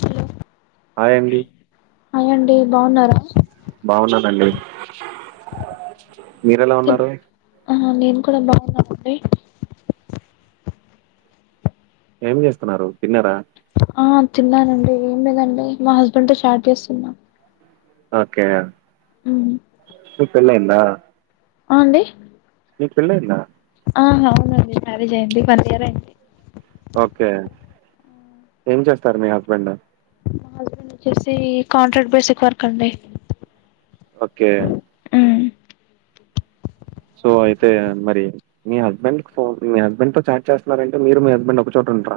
Hello hi అండి hi అండి బాగున్నారా బాగున్నానండి మీరెలా ఉన్నారు అహా నేన్ కూడా బావున్నానండి ఏం చేస్తున్నారు తిన్నరా ఆ తిన్నానండి ఏం లేదండి మా హస్బెండ్ తో చాట్ చేస్తున్నా ఓకే హ్మ్ చుక్ పెళ్లైందా అ అండి నీక్ పెళ్ళైందా ఆ అవున్నండి మ్యారేజ్ అయింది వన్ ఇయర్ అయింది ఓకే ఏం చేస్తారు మీ హస్బెండ్ మా హస్బెండ్ వచ్చేసి కాంట్రాక్ట్ బేసిక్ వర్క్ అండి ఓకే ఉమ్ సో అయితేన్ మరి మీ హస్బెండ్ ఫోన్ మీ హస్బెడ్ తొ ఛాట్ చేస్తున్నారంటే మీరు మీ హస్బండ్ ఒక్చోట ఉండ్రా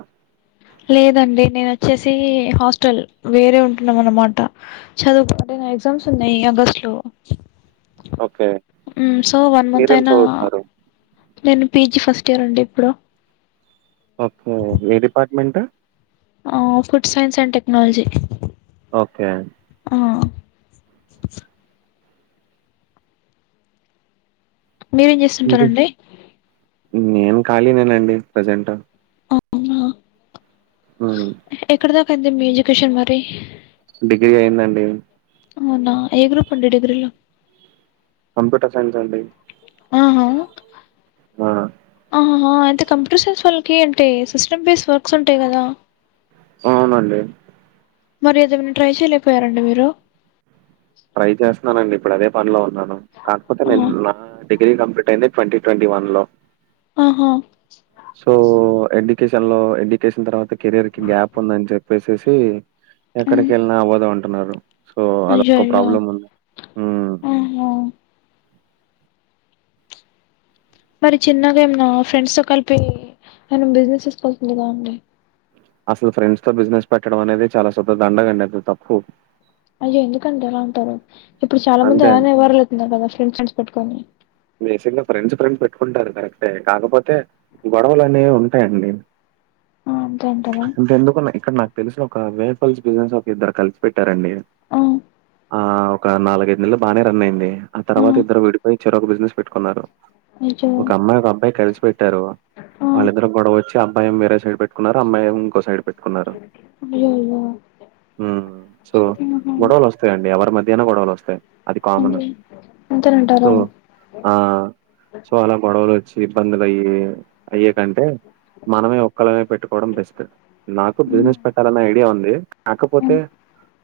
లేదండి నేన్ వచ్చేసి హాస్టల్ వేరే ఉంటున్నాం అన్మాట చదువ్ అంటే నా ఎగ్జామ్స్ ఉన్నయ్ అగస్ట్ లో okay hmm so one month మీరేం అయినా చదువుతున్నారు నేన్ పీజీ ఫస్ట్ ఇయర్ అండి ఇప్పుడు ఒకే ఏ డిపార్ట్మెంట్ ఆ food science and technology okay ఆ మీరేం చేస్తుంటారండి నేన్ ఖాలీ నేనండి ప్రజెంట్ అవునా ఉమ్ ఎక్కడ దాకఅయింది మీ ఎడ్యుకేషన్ మరి డిగ్రీ అయిందండి అవునా ఏ గ్రూప్ అండి డిగ్రీలో కంప్యూటర్ సైన్స్ అండి ఆహా ఆ ఆహా అయితే కంప్యూటర్ సైన్స్ వాళ్ళకి అంటే సిస్టమ్ బేస్డ్ వర్క్స్ ఉంటయి కదా అవునండి మరి ఏదేనా ట్రై చేయలేకపోయారండి మీరు ట్రై చేస్తాన్నానండి ఇప్పుడు అదే పనిలో ఉన్నాను కాకపోతే నేను నా డిగ్రీ కప్లీట్ అయింది ట్వంటీ ట్వంటీ వన్ లో ఆహా సో ఎడ్యుకేషన్లో ఎడ్యుకేషన్ తర్వాత కెరయర్కి గ్యాప్ ఉందని చెప్పేసేసి మ్ ఎక్కడికి ఎల్నా ఓదాం అంటున్నారు సో అయ్యో అదొక ప్రాబ్లం ఉంది ఊమ్ ఆ మరి చిన్నగా ఏమన్నా ఫ్రెండ్స్తో కలిపి ఏమన్న బిజినెస్ చేస్కోవాల్సిందిగా అండి అసలు ఫ్రెండ్స్తో బిజినెస్ పెట్టడం అనేది చాలా సుద్ద దండగండి అది తప్పు అయ్యో ఎందుకండి అలా అంటారు ఇప్పుడు చాలా అంతే మంది అండి. అలానే ఎవ్వారాలు ఎస్తున్నారు కదా ఫ్రెండ్స్ ఫ్రెండ్స్ పెట్టుకొని భేసింగ్గ ఫ్రెండ్స్ ఫ్రెండ్స్ పెట్టుకుంటారు కరెక్టే కాకపోతే గొడవలు అనేవి ఉంటాయండి ఆ అంతే అంటారా అంత ఎందుకు నాకు ఇక్కడ నాకు తెలిసిన ఒక మేపల్స్ బిజినెస్ ఒక ఇద్దరు కలిసి పెట్టారండి ఆ ఆ ఒక నాలుగైఐదు నెల్లు బానే రన్ అయింది ఆ తర్వాత ఇద్దరు విడిపోయి చెరొక్క బిజి నెస్ పెట్టుకున్నారు అయ్యో ఒక అమ్మాయి ఒక అబ్బాయి కలిసి పెట్ టారు ఆ వాళ్ళిద్దరు గొడవొచ్చి అబ్బయేం వేరే సైడ్ పెట్టున్నారు అమ్మాయేం ఇంకో సైడ్ పెట్ కున్నారు అయ్యయ్యో ఉం సో ఆహా గొడవలు వ స్తాయండి ఎవరి మధ్యైన గొడవలు వస్తాయి అయ్యో అంతేనంటారా ఆ సో అలా గొడవలు ఒచ్చి ఇబ్బందులు అయి అయ్యే కంటే మనమే ఒక్కలమే పెట్టుకోవడం బెస్ట్ నాకు బిజినెస్ పెట్టాలన్న ఐడియా ఉంది కాకపోతే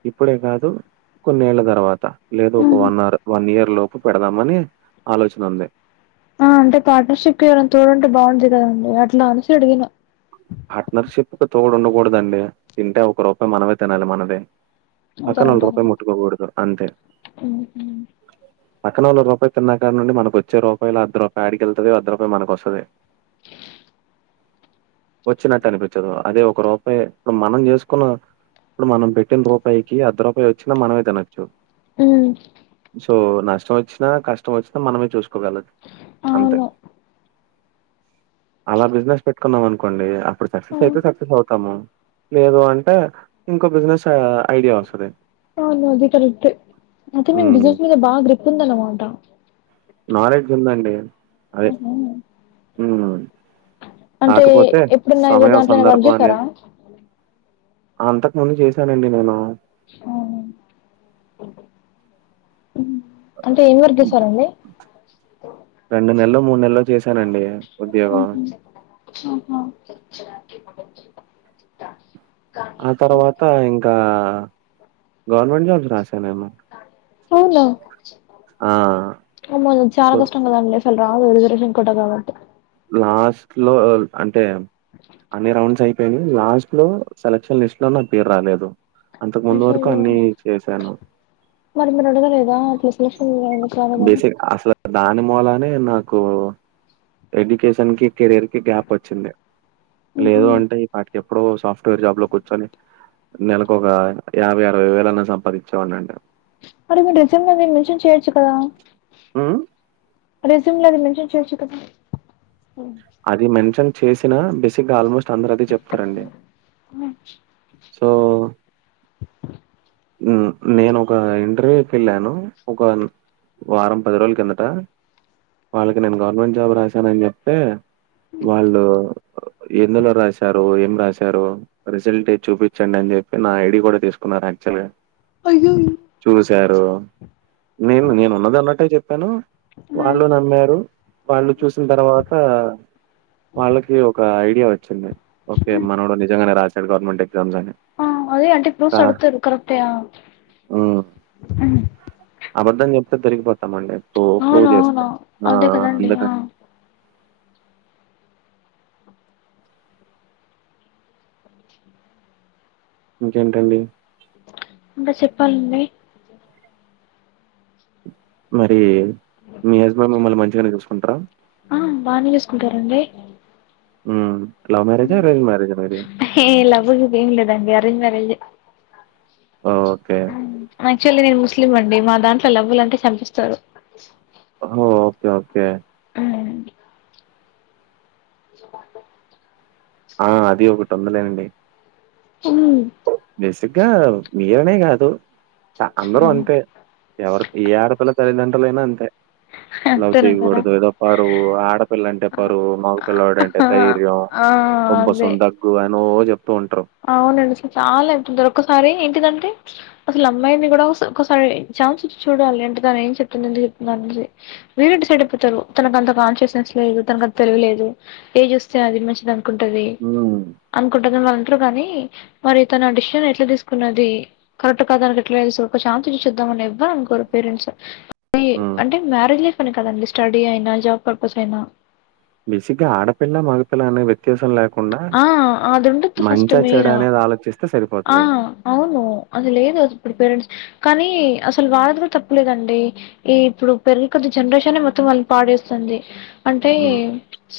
ఇప్పుడే కాదు కొన్నేళ్ల తర్వాత లేదా ఒక వన్ అర్ వన్ ఇయర్ లోపు పెడదామని ఆలోచన ఉంది ఆ అంటే పార్ట్నర్ షిప్ ఎవరైనా తోడంటే బాగుంటది కదండి అట్లా అనేసి అడిగిన పార్ట్నర్ షిప్కి తోడు ఉండకూడదండి తింటే ఒక రూపాయి మనమే తినాలి మనదే పక్కనోల్లది అంతేనంటారా రూపాయి ముట్టుకోకూడదు అంతే పక్కనోళ్ళ రూపాయి తిన్నకానుండి మనకొచ్చే రూపాయిల అర్ద రూపాయి ఆడిఅర్ద రూపాయి మంకొస్తది వచ్చినట్టు అనిపిచ్చదు అదే ఒక రూపాయి ఇప్పుడు మనం చేసుకున్న ఇప్పుడు మనం పెట్టిన రూపాయికి అర్ధ రూపాయి వచ్చినా మనమే తినొచ్చు ఉం సో నష్టం ఒచ్చినా కష్టం ఒచ్చినా మనమే చూసుకోగలం అంతే అవును అలా బిజినెస్ పెట్టుకున్నాం అనుకోండి అప్పుడు సక్సెస్ అయితే సక్సెస్ అవుతాము లేదు అంటే ఇంకో బిజినెస్ ఐడియా వస్తది అవును అది కరెక్టే అయితే ఉం మీకు బిజినెస్ బాగా గ్రిప్ ఉందనమాట నాలెడ్జ్ ఉందండి అది ఊమ్ అంటే కాకపోతే ఎప్పుడున్నా ఎవరి సమయం దాంట్లోనే వర్క్ సందర్భం చేసారా అనేది అంతకుముందు చేశానండి నేను ఉమ్ అంటే ఏం వర్క్ చేసారండి రెండు నెల్లో మూడు నెల్లో చేశానండి ఉద్యోగం ఆహా [inaudible] ఆ తర్వాత ఇంకా గవర్నమెంట్ జాబ్స్ రాసానేమో అవునా ఆ అమ్మో చాలా సో కష్టం కదండీ అసలు రాదు రిజర్వేషన్ కోట కాబట్టి లాస్ట్ లో అంటే అన్ని రౌండ్స్ అయి నేను లాస్ట్ లో సెలక్షన్ లిస్ట్ లో నా పేరు రాలేదు అంతకు ముందు వరకు అయ్యయ్యో అన్ని చేశాను మరి మీరు అడగలేదా ఆ లిస్ట్ లో సెలెక్షన్ ఎందుకు రాలేదని బేసిక్ అసలు దాని మూలానే నాకు ఎడ్యుకేషన్ కి కెరీయర్ కి గ్యాప్ వచ్చింది ఉహు లేదు అంటే ఈపాటికి ఎప్పుడో సాప్ట్ వేర్ జాబ్ లో కూర్చుని నెలకు ఒక యాభై అరవై వేలన్నా సంపాదించేవాని అండి మరి మీరు రెస్యూమ్ లో అది మెన్షన్ చేయొచ్చు కదా హ్మ్. రెస్యూమ్ లో అది మెన్షన్ చేయొచ్చు కదా అది మెన్షన్ చేసిన బేసిగ్గా ఆల్మోస్ట్ అందరు అదే చెప్తారండి హ్మ్. సో నేనొక ఇంటర్వ్యూకి వెళ్ళాను ఒక వారం పది రోజుల కిందట వాళ్ళకి నేను గవర్నమెంట్ జాబ్ రాశానని చెప్తే వాళ్ళు ఎందులో రాశారు ఏం రాశారూ రిజల్ట్ ఏ చూపించండి అని చెప్పి నా ఐడి కూడా తీసుకున్నారు యాక్చువల్ గా అయ్యయ్యో చూశారు నేను నేను ఉన్నదే ఉన్నట్టే చెప్పాను హ్మ్. వాళ్ళు నమ్మారు వాళ్ళు చూసిన తర్వాత వాళ్ళకి ఒక ఐడియా వచ్చింది వచ్చింది ఓకే మనోడు నిజంగానే రాశాడు గవర్నమెంట్ ఎగ్జామ్స్ అన్ని ఆ అదే అంటే ఫ్రూప్స్ అడుగుతారు కరెక్టే ఆ హ్మ్ హు అబద్ధం చెప్తే దొరికిపోతామండి ప్రూ ప్రూవ్ అవును చేస్తే అవును ఆ అదే కదండి ఆ అందుకని ఇంకేంటండి ఇంకా చెప్పాలండి మరి మీ హస్బెండ్ మిమ్మల్ని మంచిగానే చూసుకుంటారా ఆ బాగానే చేసుకుంటా రండి హమ్ లవ్ మ్యారేజ్ ఆ ఆరెంజ్ మ్యారేజ్ ఆ మరి హే లవ్ గివ్వు ఏం లేదండి అరేంజ్ మరేజ్ ఏ అ ఓకే ఉమ్ యాక్చువల్లీగా నేను ముస్లిం అండి మా దాంట్లో లవ్వులు అంటే చంపేస్తారు ఓ ఓకే ఓకే ఉమ్ [inaudible] ఆ అది ఒకటి ఉందిలెండి అ [unintelligible] బేసిగ్గా మీరనే కాదు చ అందరూ అంతే ఎవరు ఏ ఆడపిల్ల తల్లిదండ్రులైనా అంతే లవ్ అంతేనంటారా చేయకూడదు ఏదో పరువు ఆడపిల్ల అంటే పరువు మగపిల్లాడు అంటే ధైర్యం ఆ అదే ఉబ్బసం దగ్గు అని వో చెప్తూ ఉంటారు అవునండి అసలు చాలా అయితుంది ఒక్కసారి ఏంటిదంటే అసలు అమ్మాయిని కూడా ఒకసారి ఛాన్స్ ఇచ్చి చూడాలి అంటే తను ఏం చెప్తుంది ఏందుకు చెప్తుందో అనేసి వీళ్ళే డిసైడ్ అయిపోతారు తనకు అంత కాన్సియస్నెస్ లేదు తనకు అంత తెలివి లేదు ఏది చూస్తే అది మంచిదని అనుకుంటాది ఉమ్ అనుకుంటది వాళ్ళ ఇంట్లో కానీ మరి తన డిసిషన్ తీసుకున్నది కరెక్ట్ కాదని తనకి ఎట్లా తెలుసు ఒక ఛాన్స్ ఇచ్చి చూద్దాం అని ఎవ్వరు అనుకోరు పేరెంట్స్ ఉమ్. అంటే మ్యారేజ్ లైఫ్ అని కాదండి స్టడీ అయినా జాబ్ పర్పస్ అయినా బేసిగ్గా ఆడపిల్లా మగాపిల్ల అనేది వ్యత్యాసం లేకుండా ఆ అది ఉండొద్దు ఫస్ట్ మంచా మెయిన్ చెడా అనేది ఆలోచిస్తే ఆ సరిపోతాది అవును అది లేదు ఇప్పుడు పేరెంట్స్ కానీ అసలు వాల్దీ కూడా తప్పు లేదండి ఈ ఇప్పుడు పెరిగేకొద్ది జనరేషన్ నే మొత్తం వాళ్ళని పాడు చేస్తుంది అంటే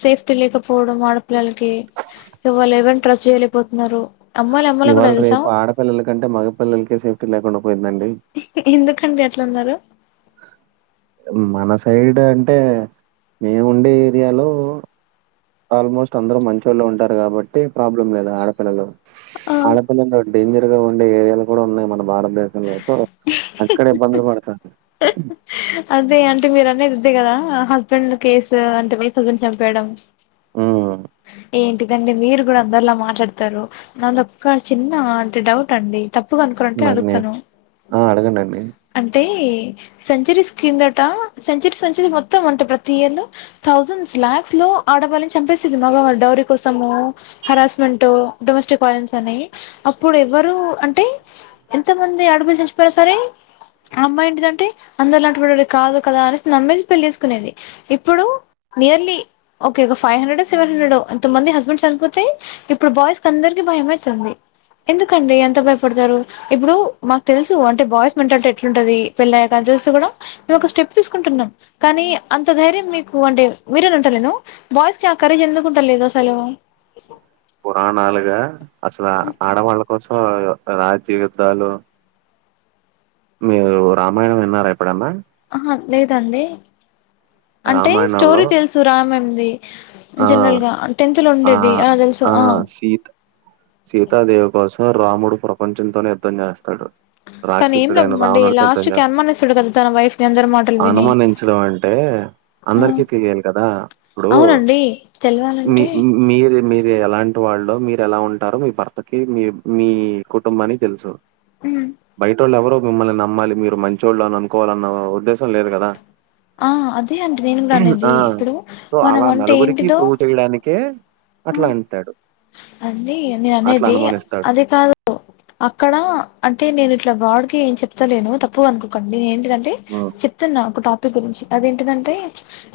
సేఫ్టీ లేకపోవడం ఆడపిల్లలకి ఇవాళ ఎవ్వల్ని ట్రస్ట్ చేయలేం పోతున్నారు ఇవాళ రేపు ఆడపిల్లల కంటే మగ పిల్లలకే సేఫ్టీ లేకుండా పోయింది అండి ఎందుకండి అట్లాన్నారు మన సైడ్ అంటే మేము ఉండే ఏరియాలో ఆల్మోస్ట్ అందరు మంచోళ్ళే ఉంటారు కాబట్టి ప్రాబ్లం లేదు ఆడపిల్లలు ఆ ఆడపిల్లల తోటి డేంజర్ గా ఉండే ఏరియాలు కూడా ఉన్నాయి మన భారతదేశంలో సో అక్కడ ఇబ్బందులు పడతారు అదే అంటే మీరు అనేది ఇద్దే కదా హస్బెండ్ కేసు అంటే వైఫ్ హస్బెండ్ చంపేయడం ఉను ఎంటిదండీ మీరు కూడా అందరిలా మాట్లాడతారు నాది ఒక్క చిన్న అంటే డౌట్ అండి తప్పుగా అనుకోనంటే మరి నేను అడుగుతాను ఆ అడగండండి అంటే సెంచరీస్ కిందట సెంచరీ సెంచరీ మొత్తం అంటే ప్రతి ఇయర్ లో థౌసండ్స్ లాక్స్ లో ఆడవాళ్ళని చంపేస్తూ డౌరీ కోసమో హరెస్మెంట్ డొమెస్టిక్ వైలెన్స్ అనీ అప్పుడు ఎవ్వరు అంటే ఎంత మంది అడ్మిషన్స్ కి పోయినా సరే ఆ అమ్మాయి ఏంటిదంటే అందరు లాంటి వాడు కాదు కదా అనేసి నమ్మేసి పెళ్లి చేసుకునేది ఇప్పుడు నియర్ లీ ఒకే ఒక ఫైవ్ హండ్రెడ్ సెవెన్ హండ్రెడో ఇంత మంది హస్బెండ్స్ చనిపోతే ఇప్పుడు బాయ్స్ కి అందరికి భయం అయితుంది ఎందుకండి అంత భయపడతారు ఇప్పుడు మాకు తెలుసు అంటే బాయ్స్ మెంటాలిటీ ఎట్లుంటాది పెళ్ళయ్యాక అది తెలిస్తే కూడా ఒక స్టెప్ తీసుకుంటున్నాం కానీ అంత ధైర్యం మీకు అంటే మీరని అంట లేను బాయ్స్ చా రేజ్ ఎందుకుంటాలేదు అసలు పురాణాలుగా అసలు ఆడవాళ్ళ కోసం రాజ్యయుద్ధాలు మీరు రామాయణం విన్నారా ఎప్పుడన్న ఆహా లేదండి అంటే రామాయణంలో స్టోరీ తెలుసు రామాయణం ది ఆ జనరల్ గా టెన్త్ లో ఉండేది ఆ తెలుసు ఆ సీతాదేవి కోసం రాముడు ప్రపంచంతోనే యుద్ధం చేస్తాడు కానీ ఏం రాక్షసుడైన లాభం అండి రావణుడితో యుద్ధం లాస్ట్‌కి చేస్తాడు అనుమానిస్తాడు కదా తన వైఫ్‌ని అందరి మాటలు విని. అనుమానించడం అంటే ఆ! అందరికి తెలియాలి కదా ఇప్పుడూ అవునండి మీ తెలవాలంటే మి మీరు మీరు ఎలాంటి వాళ్ళో మీరు ఎలా ఉంటారో మీ భర్తకి మీ మీ కుటుంబానికి తెలుసు హ్మ్. బయటొళ్ళు ఎవరు మిమ్మల్ని నమ్మాలి మీరు మంచొళ్ళు అని అనుకోవాలన్న ఉద్దేశం లేదు కదా ఆ అదే అండి నేను కూడా అనేది ఇప్పుడు మనం అంటే ఏంటి ఈ ప్రూవ్ చేయడానికే అట్లా అంటాడు అండి నేను అట్లా అనేది అనుమానిస్తాడు అది కాదు అక్కడ అంటే నేను ఇట్లా బాడ్ గాఏం చెప్తలేను తప్పుగా అనుకోండి నేను హ్మ్ [unintelligible] చెప్తున్న ఒక టాపిక్ గురించి అదేంటిదంటే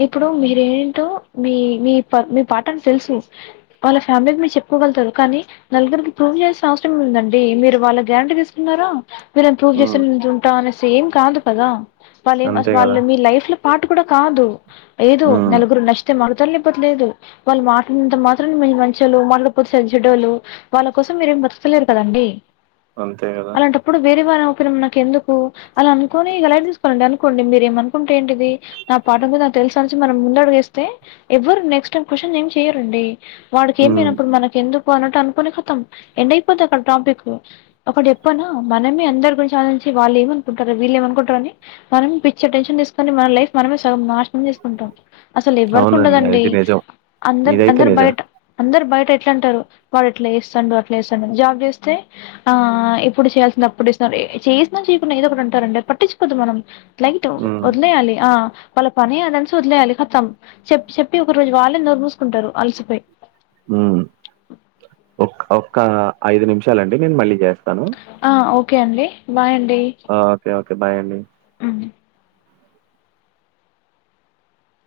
ఇప్పుడు మీరేంటో మీ మీ మీ పార్ట్నర్కి తెలుసు వాళ్ళ ఫ్యామిలీకి మీరు చెప్పుకోగలుతారు కానీ నలుగురికి ప్రూవ్ చేయాల్సిన అవసరం ఏమి ఉంది అండి మీరు వాళ్ళ గ్యారంటీ తీసుకున్నార [unintelligible] ప్రూవ్ హ్మ్ చేస్తేంటాం అని ఏం కాదు కదా వాళ్ళు ఏం అంతే కదా వాళ్ళు మీ లైఫ్ లో పార్ట్ కూడ కాదు ఏదో హ్మ్ నలుగురు [unintelligible] చెప్పట్లేదు వాళ్ల మాటలు వింటే మాత్రం మీవి మంచిగా లేవు మాట్లాడకపోతే సరిజేటోళ్లు వాళ్ళ కోసం మీరేం బతుకుతలేదు కదండి అంతే గదా ఇప్పుడు వేరే వాళ్ళ అవసరం నాకు ఎందుకు అలా అనుకొని ఇగ లైట్ తీసుకోవాలండి అనుకోండి మీరేం కుంటే ఏంటిది నా పాఠ ఏందో నాకు తెలుసు అనిసి మనం ముందు అడుగు వేస్తే ఎవ్వరు నెక్స్ట్ టైం [unintelligible] స్షన్ ఏం చెయ్యరండి వాడికి హ్మ్ ఎమిలేనప్పుడు మనకు ఎందుకు అన్నట్టు అనుకుని ఖతం ఎండ్ అయిపోది అక్కడ టాపిక్ ఒకటి చెప్పనా మనమే అందరి గురించి ఆలో చీ వాళ్ళు ఏమనుకుంటారు వీళ్ళే ఏమనుకుంటారు అని మనం పిచ్చ టెన్షన్ తీసు కానీ మన లైఫ్ మనమే సగం నాశనం చేసుకుంటాం అసలు ఎవ్వరికి అవునండి ఉండదండి అది నిజం అందర్ ఇదైతే అందరు నిజం బయట అందరు బయట ఎట్ల అంటారు వాడు ఇట్ల చేస్తాండు అట్లా చేస్తాండు జాబ్ జేస్తే ఆ ఎప్పుడు చేయాల్సింది అప్పుడు ఇస్తున్నారు చేసినా చేయకున్న ఏదో ఒకటి అంటారు అండి అది పట్టించుకోద్దు మనం లైట్ హ్మ్ వదిలేయాలి ఆ వాళ్ళ పనిఅదేనిసి వదిలేయాలి కతం చెప్ప చెప్పి ఒక రోజు వాళ్ళే నోరు మూసుకుంటారు అలసిపోయి హు హు ఓక్ ఒక్క ఐదు నిమిషాలండి నేను మళ్ళీ చేస్తాను ఆ ఒకే అండి బాయ్ అండి ఆ ఒకే ఒకే బాయ్ అండి అ